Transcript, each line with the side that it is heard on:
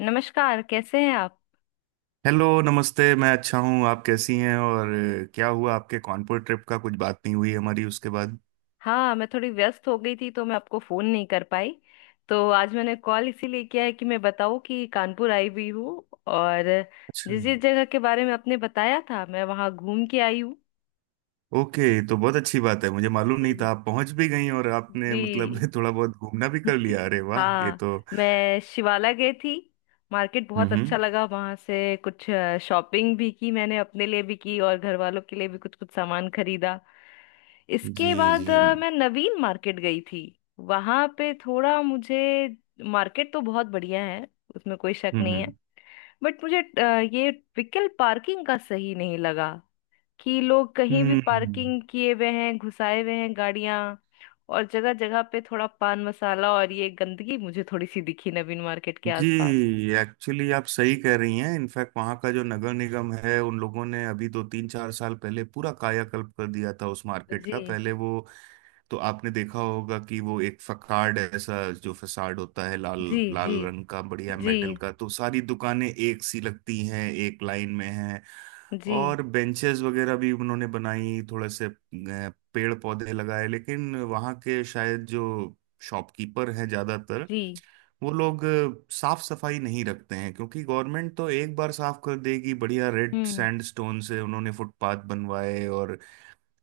left: नमस्कार। कैसे हैं आप।
right: हेलो, नमस्ते। मैं अच्छा हूँ, आप कैसी हैं? और क्या हुआ आपके कानपुर ट्रिप का? कुछ बात नहीं हुई हमारी उसके बाद।
left: हाँ, मैं थोड़ी व्यस्त हो गई थी तो मैं आपको फोन नहीं कर पाई। तो आज मैंने कॉल इसीलिए किया है कि मैं बताऊं कि कानपुर आई हुई हूँ, और
right: अच्छा।
left: जिस जिस जगह के बारे में आपने बताया था मैं वहाँ घूम के आई हूँ।
right: ओके, तो बहुत अच्छी बात है। मुझे मालूम नहीं
left: जी।
right: था आप पहुंच भी गई और आपने मतलब
left: जी।
right: थोड़ा बहुत घूमना भी कर लिया। अरे वाह, ये
left: हाँ,
right: तो
left: मैं शिवाला गई थी। मार्केट बहुत अच्छा
right: हम्म।
left: लगा। वहाँ से कुछ शॉपिंग भी की मैंने, अपने लिए भी की और घर वालों के लिए भी कुछ कुछ सामान खरीदा।
right: जी
left: इसके बाद
right: जी।
left: मैं नवीन मार्केट गई थी। वहां पे थोड़ा मुझे, मार्केट तो बहुत बढ़िया है, उसमें कोई शक नहीं है। बट मुझे ये व्हीकल पार्किंग का सही नहीं लगा। कि लोग कहीं भी
right: हम्म हम्म,
left: पार्किंग किए हुए हैं, घुसाए हुए हैं गाड़ियां। और जगह जगह पे थोड़ा पान मसाला और ये गंदगी मुझे थोड़ी सी दिखी नवीन मार्केट के आसपास।
right: जी। एक्चुअली आप सही कह रही हैं। इनफैक्ट वहाँ का जो नगर निगम है उन लोगों ने अभी दो तीन चार साल पहले पूरा कायाकल्प कर दिया था उस मार्केट
left: जी।
right: का। पहले वो तो आपने देखा होगा कि वो एक फसाड है, ऐसा जो फसाड होता है लाल
left: जी। जी।
right: लाल रंग का, बढ़िया
left: जी।
right: मेटल का। तो सारी दुकानें एक सी लगती हैं, एक लाइन में हैं।
left: जी।
right: और बेंचेस वगैरह भी उन्होंने बनाई, थोड़े से पेड़ पौधे लगाए। लेकिन वहाँ के शायद जो शॉपकीपर हैं ज़्यादातर
left: जी।
right: वो लोग साफ सफाई नहीं रखते हैं, क्योंकि गवर्नमेंट तो एक बार साफ कर देगी। बढ़िया रेड
left: हम्म।
right: सैंडस्टोन से उन्होंने फुटपाथ बनवाए और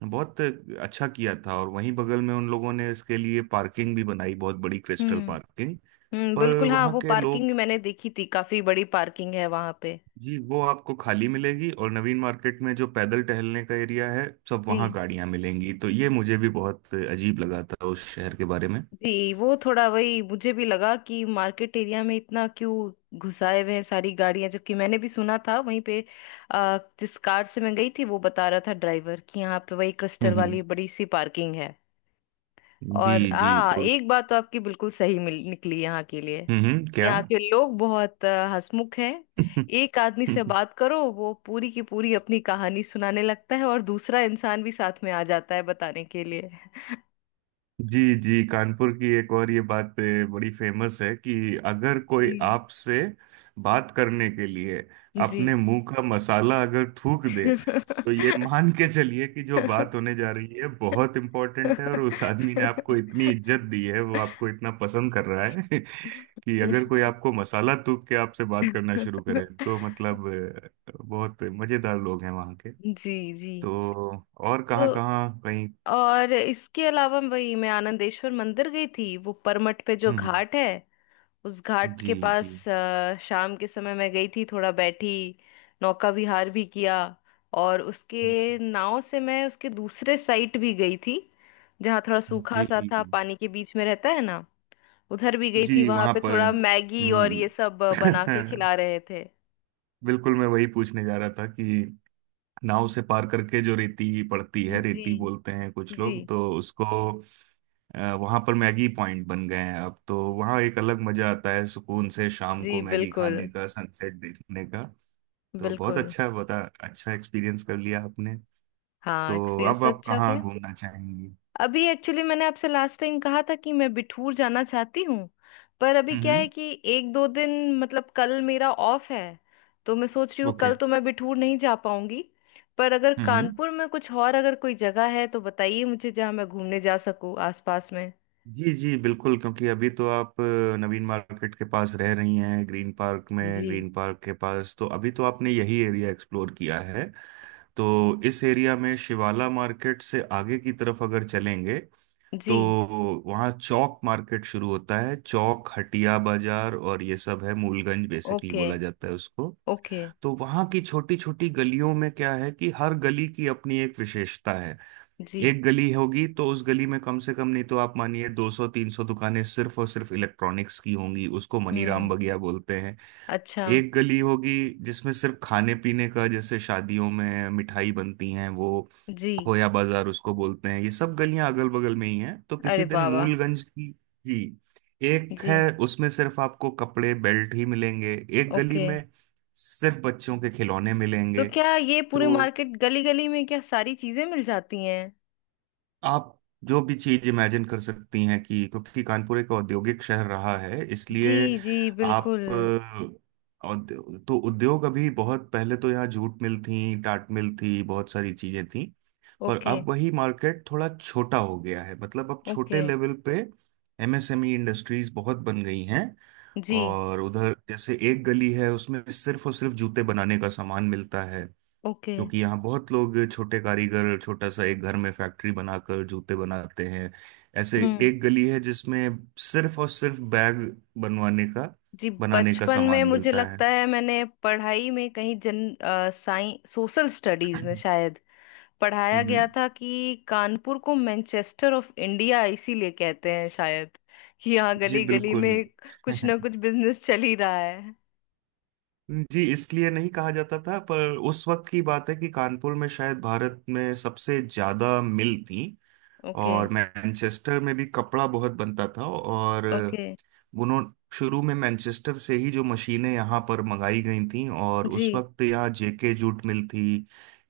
right: बहुत अच्छा किया था। और वहीं बगल में उन लोगों ने इसके लिए पार्किंग भी बनाई, बहुत बड़ी क्रिस्टल
left: हम्म।
right: पार्किंग।
left: हम्म,
right: पर
left: बिल्कुल। हाँ,
right: वहाँ
left: वो
right: के
left: पार्किंग भी
right: लोग,
left: मैंने देखी थी, काफी बड़ी पार्किंग है वहां पे।
right: जी वो आपको खाली मिलेगी। और नवीन मार्केट में जो पैदल टहलने का एरिया है सब, वहाँ
left: जी।
right: गाड़ियाँ मिलेंगी। तो ये मुझे भी बहुत अजीब लगा था उस शहर के बारे में।
left: जी। वो थोड़ा वही मुझे भी लगा कि मार्केट एरिया में इतना क्यों घुसाए हुए हैं सारी गाड़ियां। जबकि मैंने भी सुना था वहीं पे। जिस कार से मैं गई थी वो बता रहा था ड्राइवर कि यहाँ पे वही क्रिस्टल
right: हम्म।
left: वाली बड़ी सी पार्किंग है।
right: जी
left: और
right: जी।
left: आ
right: तो
left: एक बात तो आपकी बिल्कुल सही मिल निकली यहाँ के लिए।
right: क्या?
left: यहाँ के लोग बहुत हंसमुख हैं। एक आदमी से बात करो वो पूरी की पूरी अपनी कहानी सुनाने लगता है, और दूसरा इंसान भी साथ में आ जाता है बताने के लिए।
right: जी जी। कानपुर की एक और ये बात बड़ी फेमस है कि अगर कोई
left: जी।
right: आपसे बात करने के लिए
left: जी।
right: अपने मुंह का मसाला अगर थूक दे, तो ये मान के चलिए कि जो बात होने जा रही है बहुत इंपॉर्टेंट है और उस आदमी ने आपको इतनी इज्जत दी है, वो आपको इतना पसंद कर रहा है कि अगर कोई आपको मसाला थूक के आपसे बात करना शुरू करे, तो मतलब बहुत मजेदार लोग हैं वहाँ के।
left: जी। जी।
right: तो और कहाँ
left: तो।
right: कहाँ कहीं,
left: और इसके अलावा वही मैं आनंदेश्वर मंदिर गई थी, वो परमट पे जो
right: हम्म हम्म,
left: घाट है। उस घाट
right: जी
left: के पास
right: जी
left: शाम के समय मैं गई थी, थोड़ा बैठी। नौका विहार भी किया। और उसके नाव से मैं उसके दूसरे साइड भी गई थी। जहाँ थोड़ा सूखा सा था,
right: जी
left: पानी के बीच में रहता है ना। उधर भी गई थी,
right: जी
left: वहां
right: वहां
left: पे
right: पर
left: थोड़ा मैगी और
right: हम्म।
left: ये सब बना के खिला रहे थे।
right: बिल्कुल, मैं वही पूछने जा रहा था कि नाव से पार करके जो रेती पड़ती है, रेती
left: जी।
right: बोलते हैं कुछ
left: जी।
right: लोग तो उसको, वहां पर मैगी पॉइंट बन गए हैं अब। तो वहां एक अलग मजा आता है, सुकून से शाम
left: जी,
right: को मैगी
left: बिल्कुल।
right: खाने का, सनसेट देखने का। तो बहुत
left: बिल्कुल।
right: अच्छा बता अच्छा एक्सपीरियंस कर लिया आपने।
left: हाँ,
right: तो
left: एक्सपीरियंस
right: अब
left: तो
right: आप
left: अच्छा
right: कहाँ
left: गया।
right: घूमना चाहेंगी?
left: अभी एक्चुअली मैंने आपसे लास्ट टाइम कहा था कि मैं बिठूर जाना चाहती हूँ। पर अभी क्या
right: हम्म
left: है कि एक दो दिन, मतलब कल मेरा ऑफ है। तो मैं सोच रही हूँ
right: ओके।
left: कल तो मैं बिठूर नहीं जा पाऊंगी। पर अगर
right: हम्म, okay, हम्म।
left: कानपुर में कुछ और अगर कोई जगह है तो बताइए मुझे, जहाँ मैं घूमने जा सकूँ आसपास में।
right: जी जी बिल्कुल। क्योंकि अभी तो आप नवीन मार्केट के पास रह रही हैं, ग्रीन पार्क में,
left: जी।
right: ग्रीन पार्क के पास। तो अभी तो आपने यही एरिया एक्सप्लोर किया है। तो इस एरिया में शिवाला मार्केट से आगे की तरफ अगर चलेंगे,
left: जी।
right: तो वहाँ चौक मार्केट शुरू होता है, चौक हटिया बाजार और ये सब है, मूलगंज बेसिकली
left: ओके।
right: बोला जाता है उसको।
left: ओके।
right: तो वहाँ की छोटी छोटी गलियों में क्या है कि हर गली की अपनी एक विशेषता है।
left: जी।
right: एक गली होगी, तो उस गली में कम से कम, नहीं तो आप मानिए 200 300 दुकानें सिर्फ और सिर्फ इलेक्ट्रॉनिक्स की होंगी। उसको मनीराम
left: हम्म।
right: बगिया बोलते हैं।
left: अच्छा।
right: एक गली होगी जिसमें सिर्फ खाने पीने का, जैसे शादियों में मिठाई बनती हैं वो,
left: जी।
right: खोया बाजार उसको बोलते हैं। ये सब गलियां अगल बगल में ही हैं। तो किसी
left: अरे
right: दिन
left: बाबा।
right: मूलगंज की ही एक
left: जी।
right: है, उसमें सिर्फ आपको कपड़े बेल्ट ही मिलेंगे। एक गली
left: ओके।
right: में सिर्फ बच्चों के खिलौने
left: तो
right: मिलेंगे।
left: क्या ये पूरी
right: तो
left: मार्केट, गली गली में क्या सारी चीजें मिल जाती हैं।
right: आप जो भी चीज इमेजिन कर सकती हैं, कि क्योंकि कानपुर एक औद्योगिक शहर रहा है,
left: जी,
right: इसलिए
left: जी,
right: आप
left: बिल्कुल।
right: तो उद्योग, अभी बहुत पहले तो यहाँ जूट मिल थी, टाट मिल थी, बहुत सारी चीजें थी। पर
left: ओके।
right: अब वही मार्केट थोड़ा छोटा हो गया है, मतलब अब छोटे
left: ओके।
right: लेवल पे एमएसएमई इंडस्ट्रीज बहुत बन गई हैं।
left: जी।
right: और उधर जैसे एक गली है, उसमें सिर्फ और सिर्फ जूते बनाने का सामान मिलता है,
left: ओके।
right: क्योंकि यहाँ बहुत लोग छोटे कारीगर, छोटा सा एक घर में फैक्ट्री बनाकर जूते बनाते हैं। ऐसे
left: हम्म।
right: एक गली है जिसमें सिर्फ और सिर्फ बैग बनवाने का,
left: जी,
right: बनाने का
left: बचपन में
right: सामान
left: मुझे
right: मिलता है।
left: लगता है मैंने पढ़ाई में कहीं जन साइंस सोशल स्टडीज में शायद पढ़ाया गया
right: हम्म।
left: था कि कानपुर को मैनचेस्टर ऑफ इंडिया इसीलिए कहते हैं, शायद कि यहाँ
right: जी
left: गली गली
right: बिल्कुल।
left: में कुछ ना कुछ बिजनेस चल ही रहा है।
right: जी इसलिए नहीं कहा जाता था, पर उस वक्त की बात है कि कानपुर में शायद भारत में सबसे ज्यादा मिल थी।
left: ओके।
right: और मैनचेस्टर में भी कपड़ा बहुत बनता था, और
left: ओके।
right: उन्होंने शुरू में मैनचेस्टर से ही जो मशीनें यहाँ पर मंगाई गई थीं, और उस
left: जी।
right: वक्त यहाँ जेके जूट मिल थी,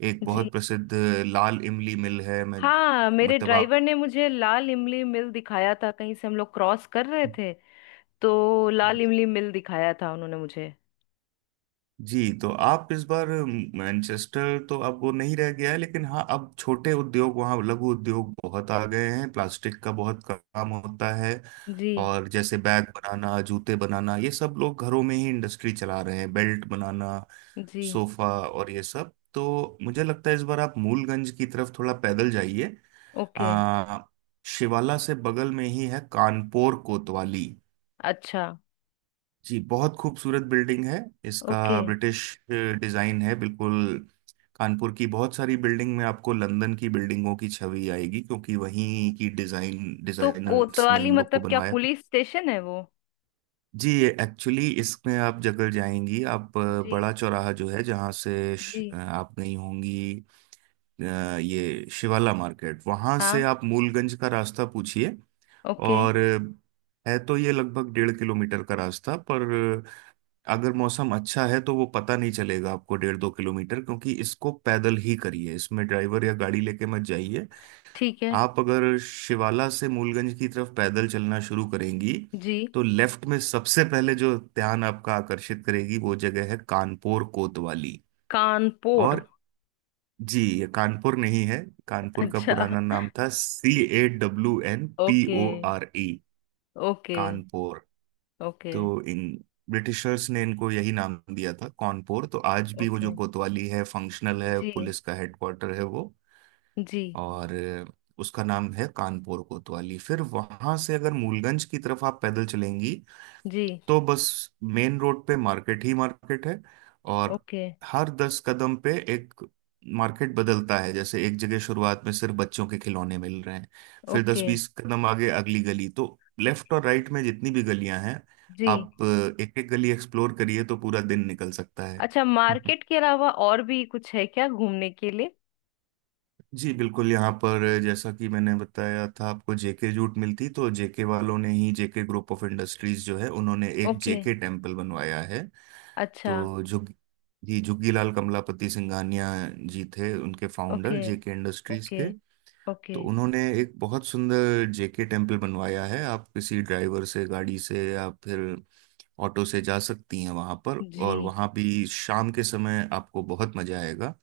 right: एक
left: जी।
right: बहुत प्रसिद्ध लाल इमली मिल है। मैं
left: हाँ, मेरे
right: मतलब
left: ड्राइवर ने मुझे लाल इमली मिल दिखाया था, कहीं से हम लोग क्रॉस कर रहे
right: आप,
left: थे। तो लाल इमली मिल दिखाया था उन्होंने मुझे।
right: जी तो आप इस बार, मैनचेस्टर तो अब वो नहीं रह गया है, लेकिन हाँ अब छोटे उद्योग वहाँ, लघु उद्योग बहुत आ गए हैं। प्लास्टिक का बहुत काम होता है,
left: जी।
right: और जैसे बैग बनाना, जूते बनाना, ये सब लोग घरों में ही इंडस्ट्री चला रहे हैं, बेल्ट बनाना,
left: जी।
right: सोफा और ये सब। तो मुझे लगता है इस बार आप मूलगंज की तरफ थोड़ा पैदल जाइए।
left: ओके।
right: आ, शिवाला से बगल में ही है कानपुर कोतवाली।
left: अच्छा।
right: जी बहुत खूबसूरत बिल्डिंग है इसका।
left: ओके।
right: ब्रिटिश डिजाइन है बिल्कुल। कानपुर की बहुत सारी बिल्डिंग में आपको लंदन की बिल्डिंगों की छवि आएगी, क्योंकि वहीं की डिजाइन
left: तो
right: डिजाइनर्स ने
left: कोतवाली
right: इन लोग को
left: मतलब क्या,
right: बनवाया था।
left: पुलिस स्टेशन है वो।
right: जी एक्चुअली इसमें आप जगह जाएंगी, आप
left: जी।
right: बड़ा चौराहा जो है, जहाँ से
left: जी।
right: आप गई होंगी। अ, ये शिवाला मार्केट, वहाँ से
left: हाँ।
right: आप मूलगंज का रास्ता पूछिए।
left: ओके।
right: और है तो ये लगभग डेढ़ किलोमीटर का रास्ता, पर अगर मौसम अच्छा है तो वो पता नहीं चलेगा आपको, डेढ़ दो किलोमीटर। क्योंकि इसको पैदल ही करिए, इसमें ड्राइवर या गाड़ी लेके मत जाइए।
left: ठीक है।
right: आप अगर शिवाला से मूलगंज की तरफ पैदल चलना शुरू करेंगी,
left: जी।
right: तो लेफ्ट में सबसे पहले जो ध्यान आपका आकर्षित करेगी वो जगह है कानपुर कोतवाली।
left: कानपुर।
right: और जी, ये कानपुर नहीं है। कानपुर का
left: अच्छा।
right: पुराना नाम था C A W N P
left: okay.
right: O R E,
left: okay.
right: Kanpur.
left: Okay.
right: तो इन ब्रिटिशर्स ने इनको यही नाम दिया था, कानपुर। तो आज भी वो जो
left: ओके।
right: कोतवाली है फंक्शनल है,
left: जी।
right: पुलिस का हेडक्वार्टर है वो।
left: जी।
right: और उसका नाम है कानपुर कोतवाली। फिर वहां से अगर मूलगंज की तरफ आप पैदल चलेंगी,
left: जी।
right: तो बस, मेन रोड पे मार्केट ही मार्केट है। और
left: ओके।
right: हर दस कदम पे एक मार्केट बदलता है। जैसे एक जगह शुरुआत में सिर्फ बच्चों के खिलौने मिल रहे हैं, फिर दस
left: ओके।
right: बीस कदम आगे अगली गली। तो लेफ्ट और राइट में जितनी भी गलियां हैं,
left: जी।
right: आप एक एक गली एक्सप्लोर करिए तो पूरा दिन निकल सकता है।
left: अच्छा, मार्केट के अलावा और भी कुछ है क्या घूमने के लिए।
right: जी बिल्कुल। यहाँ पर जैसा कि मैंने बताया था आपको, जेके जूट मिलती, तो जेके वालों ने ही, जेके ग्रुप ऑफ इंडस्ट्रीज जो है, उन्होंने एक
left: ओके।
right: जेके टेम्पल बनवाया है।
left: अच्छा।
right: तो जो जी जुग्गीलाल कमलापति सिंघानिया जी थे, उनके founder
left: okay.
right: JK industries
left: okay.
right: के।
left: ओके।
right: तो उन्होंने एक बहुत सुंदर जेके टेम्पल बनवाया है। आप किसी ड्राइवर से, गाड़ी से या फिर ऑटो से जा सकती हैं वहाँ पर। और
left: जी।
right: वहाँ भी शाम के समय आपको बहुत मजा आएगा,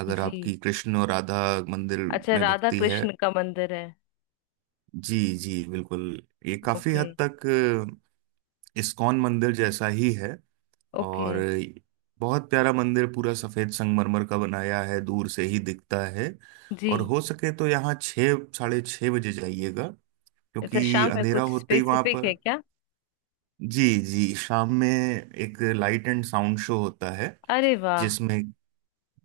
right: अगर
left: जी।
right: आपकी कृष्ण और राधा मंदिर
left: अच्छा,
right: में
left: राधा
right: भक्ति है।
left: कृष्ण का मंदिर है।
right: जी जी बिल्कुल। ये काफी
left: ओके।
right: हद तक इस्कॉन मंदिर जैसा ही है।
left: ओके।
right: और बहुत प्यारा मंदिर, पूरा सफेद संगमरमर का बनाया है, दूर से ही दिखता है।
left: जी।
right: और हो सके तो यहाँ छः साढ़े छः बजे जाइएगा,
left: अच्छा,
right: क्योंकि
left: शाम में
right: अंधेरा
left: कुछ
right: होते ही वहां
left: स्पेसिफिक
right: पर,
left: है क्या।
right: जी जी शाम में एक लाइट एंड साउंड शो होता है
left: अरे वाह।
right: जिसमें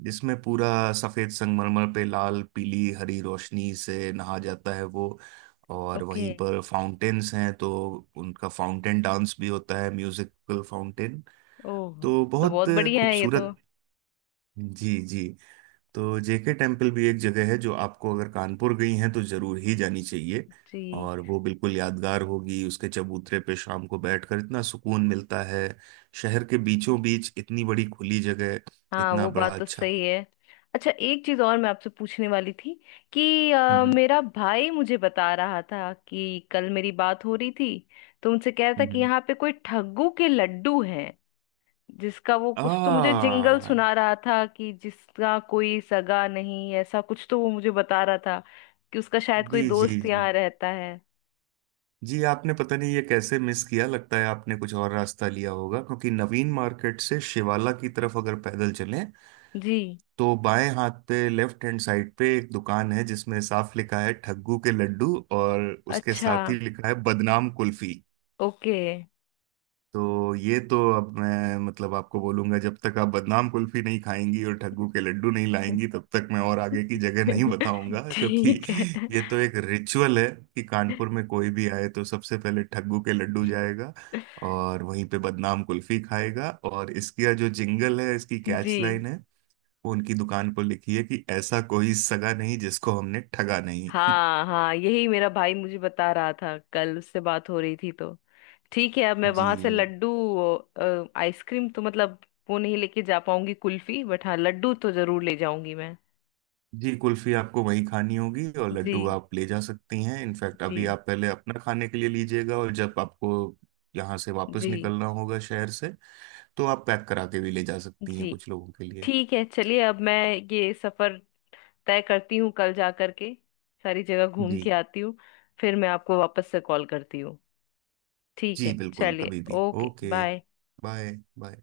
right: जिसमें पूरा सफेद संगमरमर पे लाल पीली हरी रोशनी से नहा जाता है वो। और
left: ओके।
right: वहीं पर फाउंटेन्स हैं, तो उनका फाउंटेन डांस भी होता है, म्यूजिकल फाउंटेन।
left: ओह,
right: तो
left: तो
right: बहुत
left: बहुत बढ़िया है ये तो।
right: खूबसूरत। जी जी। तो जेके टेम्पल भी एक जगह है जो आपको, अगर कानपुर गई हैं तो जरूर ही जानी चाहिए।
left: जी।
right: और वो बिल्कुल यादगार होगी। उसके चबूतरे पे शाम को बैठकर इतना सुकून मिलता है, शहर के बीचों बीच इतनी बड़ी खुली जगह,
left: हाँ,
right: इतना
left: वो
right: बड़ा,
left: बात तो
right: अच्छा।
left: सही है। अच्छा, एक चीज और मैं आपसे पूछने वाली थी कि
right: हम्म
left: मेरा भाई मुझे बता रहा था, कि कल मेरी बात हो रही थी। तो उनसे कह रहा था
right: हम्म
left: कि
right: हम्म,
left: यहाँ पे कोई ठग्गू के लड्डू हैं। जिसका वो
right: आ
left: कुछ तो मुझे जिंगल सुना रहा था कि जिसका कोई सगा नहीं, ऐसा कुछ तो वो मुझे बता रहा था। कि उसका शायद
right: जी
left: कोई
right: जी
left: दोस्त
right: जी
left: यहाँ रहता है।
right: जी, आपने पता नहीं ये कैसे मिस किया। लगता है आपने कुछ और रास्ता लिया होगा, क्योंकि नवीन मार्केट से शिवाला की तरफ अगर पैदल चलें,
left: जी।
right: तो बाएं हाथ पे, लेफ्ट हैंड साइड पे एक दुकान है जिसमें साफ लिखा है ठग्गू के लड्डू, और उसके
left: अच्छा।
right: साथ ही लिखा है बदनाम कुल्फी।
left: ओके।
right: तो ये तो अब मैं मतलब आपको बोलूंगा, जब तक आप बदनाम कुल्फी नहीं खाएंगी और ठग्गू के लड्डू नहीं लाएंगी, तब तक मैं और आगे की जगह नहीं बताऊंगा। क्योंकि
left: ठीक है।
right: ये तो एक रिचुअल है कि कानपुर में कोई भी आए तो सबसे पहले ठग्गू के लड्डू जाएगा, और वहीं पे बदनाम कुल्फी खाएगा। और इसका जो जिंगल है, इसकी कैच
left: जी।
right: लाइन है, वो उनकी दुकान पर लिखी है कि ऐसा कोई सगा नहीं जिसको हमने ठगा नहीं।
left: हाँ हाँ, यही मेरा भाई मुझे बता रहा था, कल उससे बात हो रही थी तो। ठीक है, अब मैं वहां से
right: जी
left: लड्डू, आइसक्रीम तो, मतलब वो नहीं लेके जा पाऊंगी कुल्फी, बट हाँ, लड्डू तो जरूर ले जाऊंगी मैं।
right: जी। कुल्फी आपको वहीं खानी होगी और लड्डू
left: जी।
right: आप ले जा सकती हैं। इनफैक्ट अभी
left: जी।
right: आप पहले अपना खाने के लिए लीजिएगा, और जब आपको यहाँ से वापस
left: जी।
right: निकलना होगा शहर से, तो आप पैक करा के भी ले जा सकती हैं
left: जी।
right: कुछ लोगों के लिए।
left: ठीक है, चलिए। अब मैं ये सफर तय करती हूँ, कल जा करके सारी जगह घूम
right: जी
left: के आती हूँ। फिर मैं आपको वापस से कॉल करती हूँ। ठीक
right: जी
left: है।
right: बिल्कुल,
left: चलिए।
right: कभी भी।
left: Okay,
right: okay
left: bye.
right: Bye. Bye.